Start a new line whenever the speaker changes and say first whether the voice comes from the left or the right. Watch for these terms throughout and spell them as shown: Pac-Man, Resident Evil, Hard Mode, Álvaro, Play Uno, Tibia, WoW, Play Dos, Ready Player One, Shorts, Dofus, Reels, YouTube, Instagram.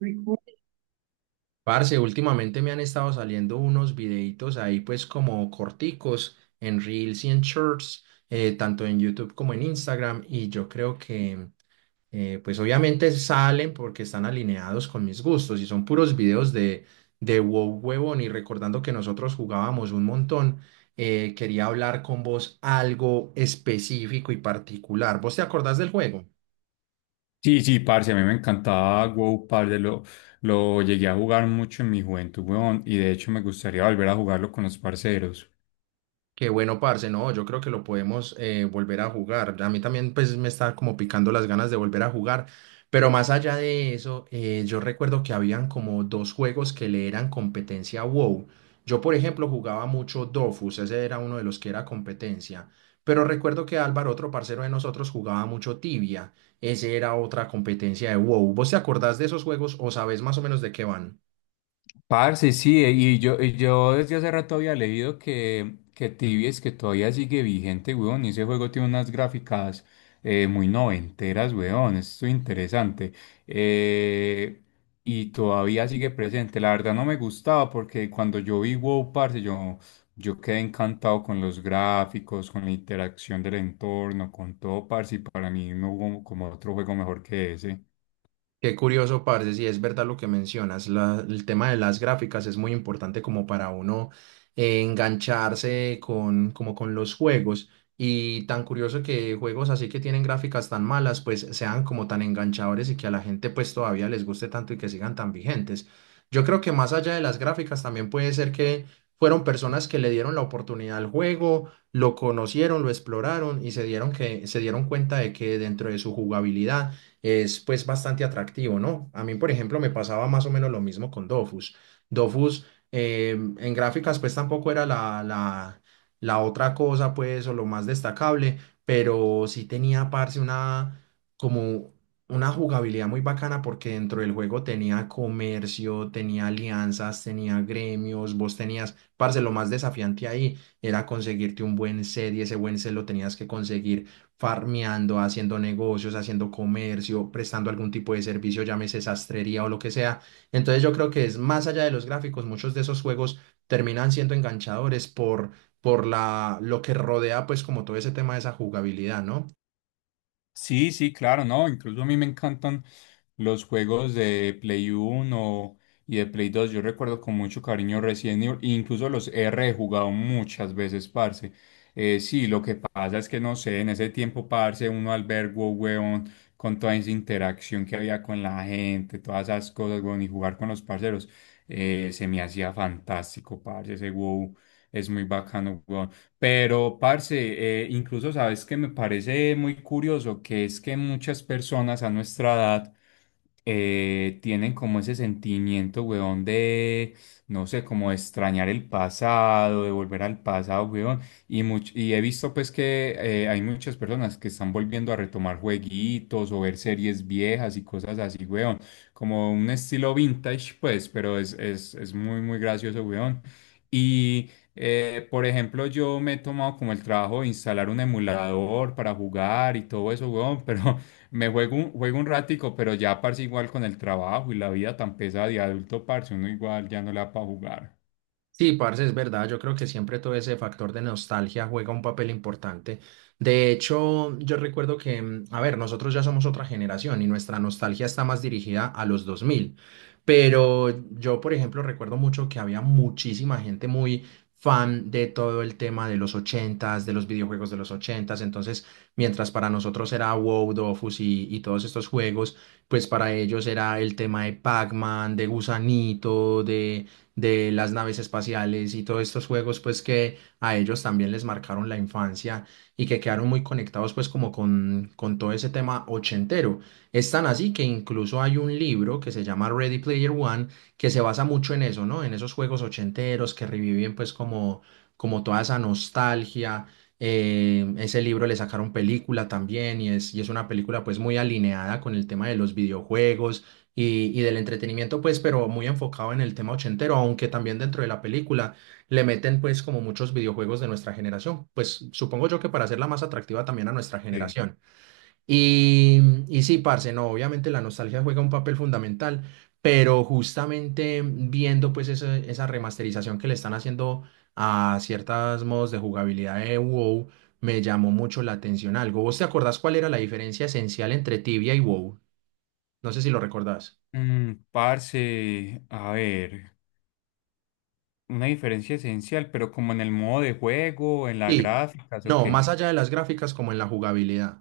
right: Recuerdo. Parce, últimamente me han estado saliendo unos videitos ahí pues como corticos en Reels y en Shorts, tanto en YouTube como en Instagram y yo creo que pues obviamente salen porque están alineados con mis gustos y son puros videos de WoW, huevón, y recordando que nosotros jugábamos un montón. Quería hablar con vos algo específico y particular. ¿Vos te acordás del juego?
left: Sí, sí, parce, a mí me encantaba WoW, parce, lo llegué a jugar mucho en mi juventud, weón, y de hecho me gustaría volver a jugarlo con los parceros.
right: Qué bueno, parce, no, yo creo que lo podemos volver a jugar. A mí también pues me está como picando las ganas de volver a jugar, pero más allá de eso, yo recuerdo que habían como dos juegos que le eran competencia a WoW. Yo, por ejemplo, jugaba mucho Dofus, ese era uno de los que era competencia, pero recuerdo que Álvaro, otro parcero de nosotros, jugaba mucho Tibia, ese era otra competencia de WoW. ¿Vos te acordás de esos juegos o sabés más o menos de qué van?
left: Parce, sí, y yo desde hace rato había leído que Tibia es que todavía sigue vigente, weón, y ese juego tiene unas gráficas muy noventeras, weón, esto es interesante. Eh, y todavía sigue presente, la verdad no me gustaba porque cuando yo vi WoW, parce, yo quedé encantado con los gráficos, con la interacción del entorno, con todo, parce, y para mí no hubo como otro juego mejor que ese.
right: Qué curioso, parce, si es verdad lo que mencionas. El tema de las gráficas es muy importante como para uno engancharse con, como con los juegos. Y tan curioso que juegos así que tienen gráficas tan malas, pues sean como tan enganchadores y que a la gente pues todavía les guste tanto y que sigan tan vigentes. Yo creo que más allá de las gráficas también puede ser que fueron personas que le dieron la oportunidad al juego, lo conocieron, lo exploraron y se dieron cuenta de que dentro de su jugabilidad es pues bastante atractivo, ¿no? A mí, por ejemplo, me pasaba más o menos lo mismo con Dofus. Dofus en gráficas pues tampoco era la otra cosa pues o lo más destacable, pero sí tenía, parce, una como una jugabilidad muy bacana porque dentro del juego tenía comercio, tenía alianzas, tenía gremios, vos tenías, parce, lo más desafiante ahí era conseguirte un buen set y ese buen set lo tenías que conseguir farmeando, haciendo negocios, haciendo comercio, prestando algún tipo de servicio, llámese sastrería o lo que sea. Entonces yo creo que es más allá de los gráficos, muchos de esos juegos terminan siendo enganchadores por lo que rodea pues como todo ese tema de esa jugabilidad, ¿no?
left: Sí, sí, claro, no, incluso a mí me encantan los juegos de Play Uno y de Play Dos. Yo recuerdo con mucho cariño Resident Evil, e incluso los R he jugado muchas veces, parce. Sí, lo que pasa es que no sé, en ese tiempo, parce, uno albergó, weón, con toda esa interacción que había con la gente, todas esas cosas, weón, y jugar con los parceros, se me hacía fantástico, parce, ese WoW es muy bacano, weón. Pero, parce, incluso sabes que me parece muy curioso que es que muchas personas a nuestra edad tienen como ese sentimiento, weón, de, no sé, como de extrañar el pasado, de volver al pasado, weón. Y, y he visto pues que hay muchas personas que están volviendo a retomar jueguitos o ver series viejas y cosas así, weón. Como un estilo vintage, pues, pero es muy, muy gracioso, weón. Por ejemplo, yo me he tomado como el trabajo de instalar un emulador para jugar y todo eso, weón, pero juego un ratico, pero ya, parce, igual con el trabajo y la vida tan pesada de adulto, parce, uno igual ya no le da para jugar.
right: Sí, parce, es verdad. Yo creo que siempre todo ese factor de nostalgia juega un papel importante. De hecho, yo recuerdo que, a ver, nosotros ya somos otra generación y nuestra nostalgia está más dirigida a los 2000. Pero yo, por ejemplo, recuerdo mucho que había muchísima gente muy fan de todo el tema de los 80s, de los videojuegos de los 80s. Entonces, mientras para nosotros era WoW, Dofus y todos estos juegos, pues para ellos era el tema de Pac-Man, de Gusanito, de las naves espaciales y todos estos juegos pues que a ellos también les marcaron la infancia y que quedaron muy conectados pues como con todo ese tema ochentero. Es tan así que incluso hay un libro que se llama Ready Player One que se basa mucho en eso, ¿no? En esos juegos ochenteros que reviven pues como, como toda esa nostalgia. Ese libro le sacaron película también y y es una película pues muy alineada con el tema de los videojuegos y del entretenimiento, pues, pero muy enfocado en el tema ochentero, aunque también dentro de la película le meten, pues, como muchos videojuegos de nuestra generación, pues, supongo yo que para hacerla más atractiva también a nuestra
left: Sí.
right: generación. Y sí, parce, no, obviamente la nostalgia juega un papel fundamental, pero justamente viendo, pues, esa remasterización que le están haciendo a ciertos modos de jugabilidad de WoW, me llamó mucho la atención algo. ¿Vos te acordás cuál era la diferencia esencial entre Tibia y WoW? No sé si lo recordás.
left: Parce, a ver, una diferencia esencial, pero como en el modo de juego, en las
right: Sí,
left: gráficas, ¿o
right: no, más
left: qué?
right: allá de las gráficas como en la jugabilidad.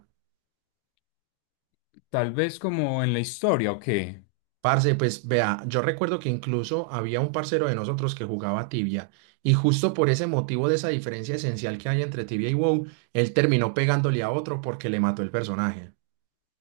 left: Tal vez como en la historia, ¿o qué?
right: Parce, pues vea, yo recuerdo que incluso había un parcero de nosotros que jugaba Tibia y justo por ese motivo de esa diferencia esencial que hay entre Tibia y WoW, él terminó pegándole a otro porque le mató el personaje.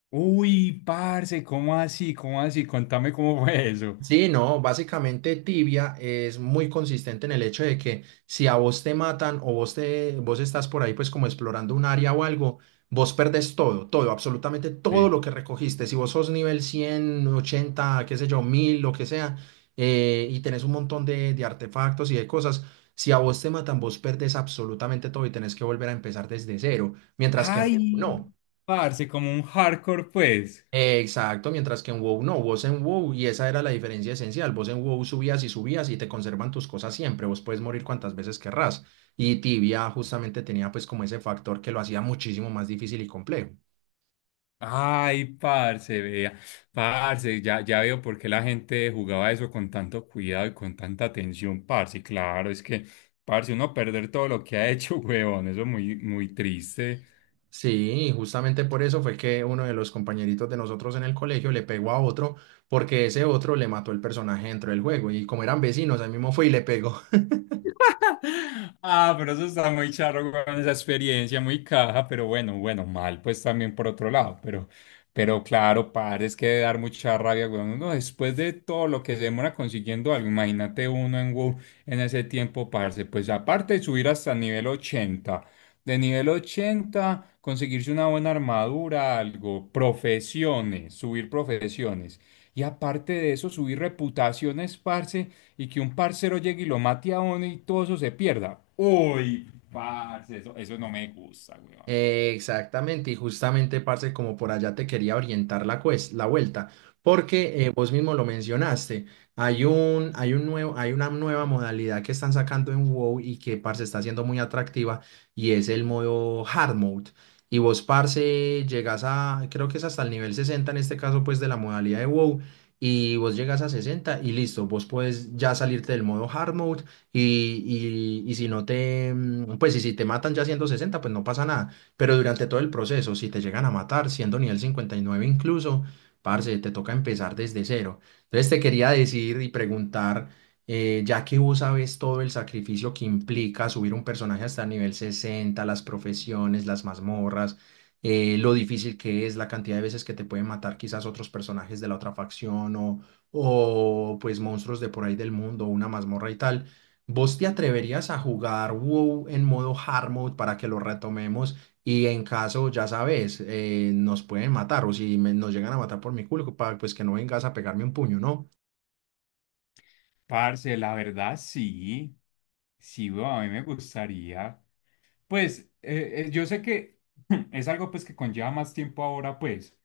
left: Uy, parce, ¿cómo así? ¿Cómo así? Contame cómo fue eso.
right: Sí, no, básicamente Tibia es muy consistente en el hecho de que si a vos te matan o vos estás por ahí pues como explorando un área o algo, vos perdés todo, todo, absolutamente todo
left: Sí.
right: lo que recogiste. Si vos sos nivel 100, 80, qué sé yo, 1000, lo que sea, y tenés un montón de artefactos y de cosas, si a vos te matan, vos perdés absolutamente todo y tenés que volver a empezar desde cero, mientras que
left: Ay,
right: no.
left: parce, como un hardcore, pues.
right: Exacto, mientras que en WoW no, vos en WoW, y esa era la diferencia esencial, vos en WoW subías y subías y te conservan tus cosas siempre, vos puedes morir cuantas veces querrás. Y Tibia justamente tenía pues como ese factor que lo hacía muchísimo más difícil y complejo.
left: Ay, parce, vea. Parce, ya, ya veo por qué la gente jugaba eso con tanto cuidado y con tanta atención, parce. Claro, es que, parce, uno perder todo lo que ha hecho, huevón, eso es muy, muy triste.
right: Sí, justamente por eso fue que uno de los compañeritos de nosotros en el colegio le pegó a otro porque ese otro le mató el personaje dentro del juego y como eran vecinos, ahí mismo fue y le pegó.
left: Ah, pero eso está muy charro, weón, esa experiencia muy caja, pero bueno, bueno, mal, pues también por otro lado, pero claro, padre, es que de dar mucha rabia, weón, uno después de todo lo que se demora consiguiendo algo, imagínate uno en WoW en ese tiempo, parce, pues aparte de subir hasta nivel 80, de nivel 80 conseguirse una buena armadura, algo, profesiones, subir profesiones, y aparte de eso, subir reputaciones, parce, y que un parcero llegue y lo mate a uno y todo eso se pierda. Uy, parce, eso no me gusta, weón.
right: Exactamente, y justamente, parce, como por allá te quería orientar la vuelta, porque vos mismo lo mencionaste, hay una nueva modalidad que están sacando en WoW y que, parce, está siendo muy atractiva y es el modo Hard Mode. Y vos, parce, llegas a, creo que es hasta el nivel 60 en este caso, pues, de la modalidad de WoW, y vos llegas a 60 y listo, vos puedes ya salirte del modo Hard Mode y, y si no te, pues, y si te matan ya siendo 60 pues no pasa nada, pero durante todo el proceso, si te llegan a matar, siendo nivel 59 incluso, parce, te toca empezar desde cero. Entonces te quería decir y preguntar, ya que vos sabes todo el sacrificio que implica subir un personaje hasta nivel 60, las profesiones, las mazmorras, lo difícil que es, la cantidad de veces que te pueden matar quizás otros personajes de la otra facción o pues monstruos de por ahí del mundo, una mazmorra y tal. ¿Vos te atreverías a jugar WoW en modo hard mode para que lo retomemos? Y en caso, ya sabes, nos pueden matar o si me- nos llegan a matar por mi culpa, pues que no vengas a pegarme un puño, ¿no?
left: Parce, la verdad sí. Sí, weón, a mí me gustaría. Pues, yo sé que es algo pues que conlleva más tiempo ahora, pues.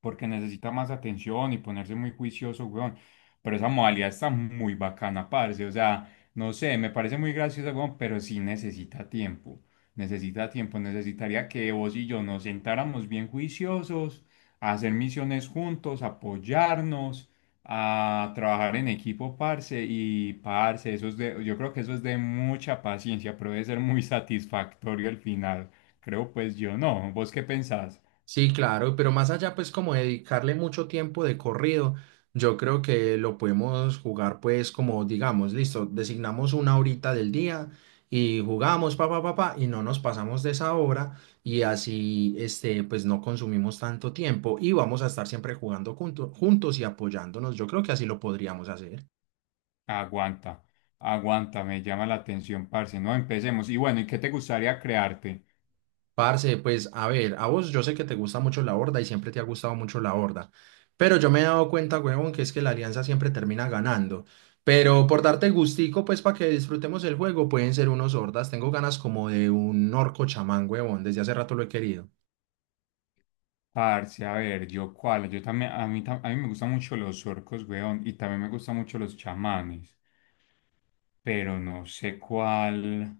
left: Porque necesita más atención y ponerse muy juicioso, weón. Pero esa modalidad está muy bacana, parce. O sea, no sé, me parece muy graciosa, weón, pero sí necesita tiempo. Necesita tiempo. Necesitaría que vos y yo nos sentáramos bien juiciosos, a hacer misiones juntos, apoyarnos, a trabajar en equipo, parce. Y, parce, eso es de, yo creo que eso es de mucha paciencia, pero debe ser muy satisfactorio al final. Creo, pues yo no. ¿Vos qué pensás?
right: Sí, claro, pero más allá, pues como dedicarle mucho tiempo de corrido, yo creo que lo podemos jugar, pues como digamos, listo, designamos una horita del día y jugamos, pa, pa, pa, pa, y no nos pasamos de esa hora y así, este, pues no consumimos tanto tiempo y vamos a estar siempre jugando juntos y apoyándonos. Yo creo que así lo podríamos hacer.
left: Aguanta, aguanta, me llama la atención, parce. No, empecemos. Y bueno, ¿y qué te gustaría crearte?
right: Parce, pues a ver, a vos yo sé que te gusta mucho la Horda y siempre te ha gustado mucho la Horda, pero yo me he dado cuenta, huevón, que es que la Alianza siempre termina ganando. Pero por darte gustico, pues para que disfrutemos el juego, pueden ser unos Hordas. Tengo ganas como de un orco chamán, huevón, desde hace rato lo he querido.
left: Parce, a ver, yo cuál, yo también, a mí, a mí me gustan mucho los orcos, weón, y también me gustan mucho los chamanes, pero no sé cuál.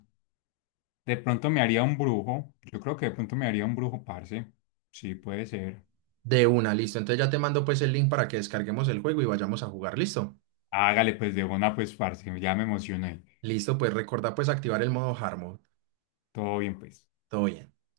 left: De pronto me haría un brujo, yo creo que de pronto me haría un brujo, parce. Sí, puede ser.
right: De una, listo. Entonces ya te mando pues el link para que descarguemos el juego y vayamos a jugar, listo.
left: Hágale, pues, de una, pues, parce, ya me emocioné.
right: Listo, pues recuerda pues activar el modo hard mode.
left: Todo bien, pues.
right: Todo bien.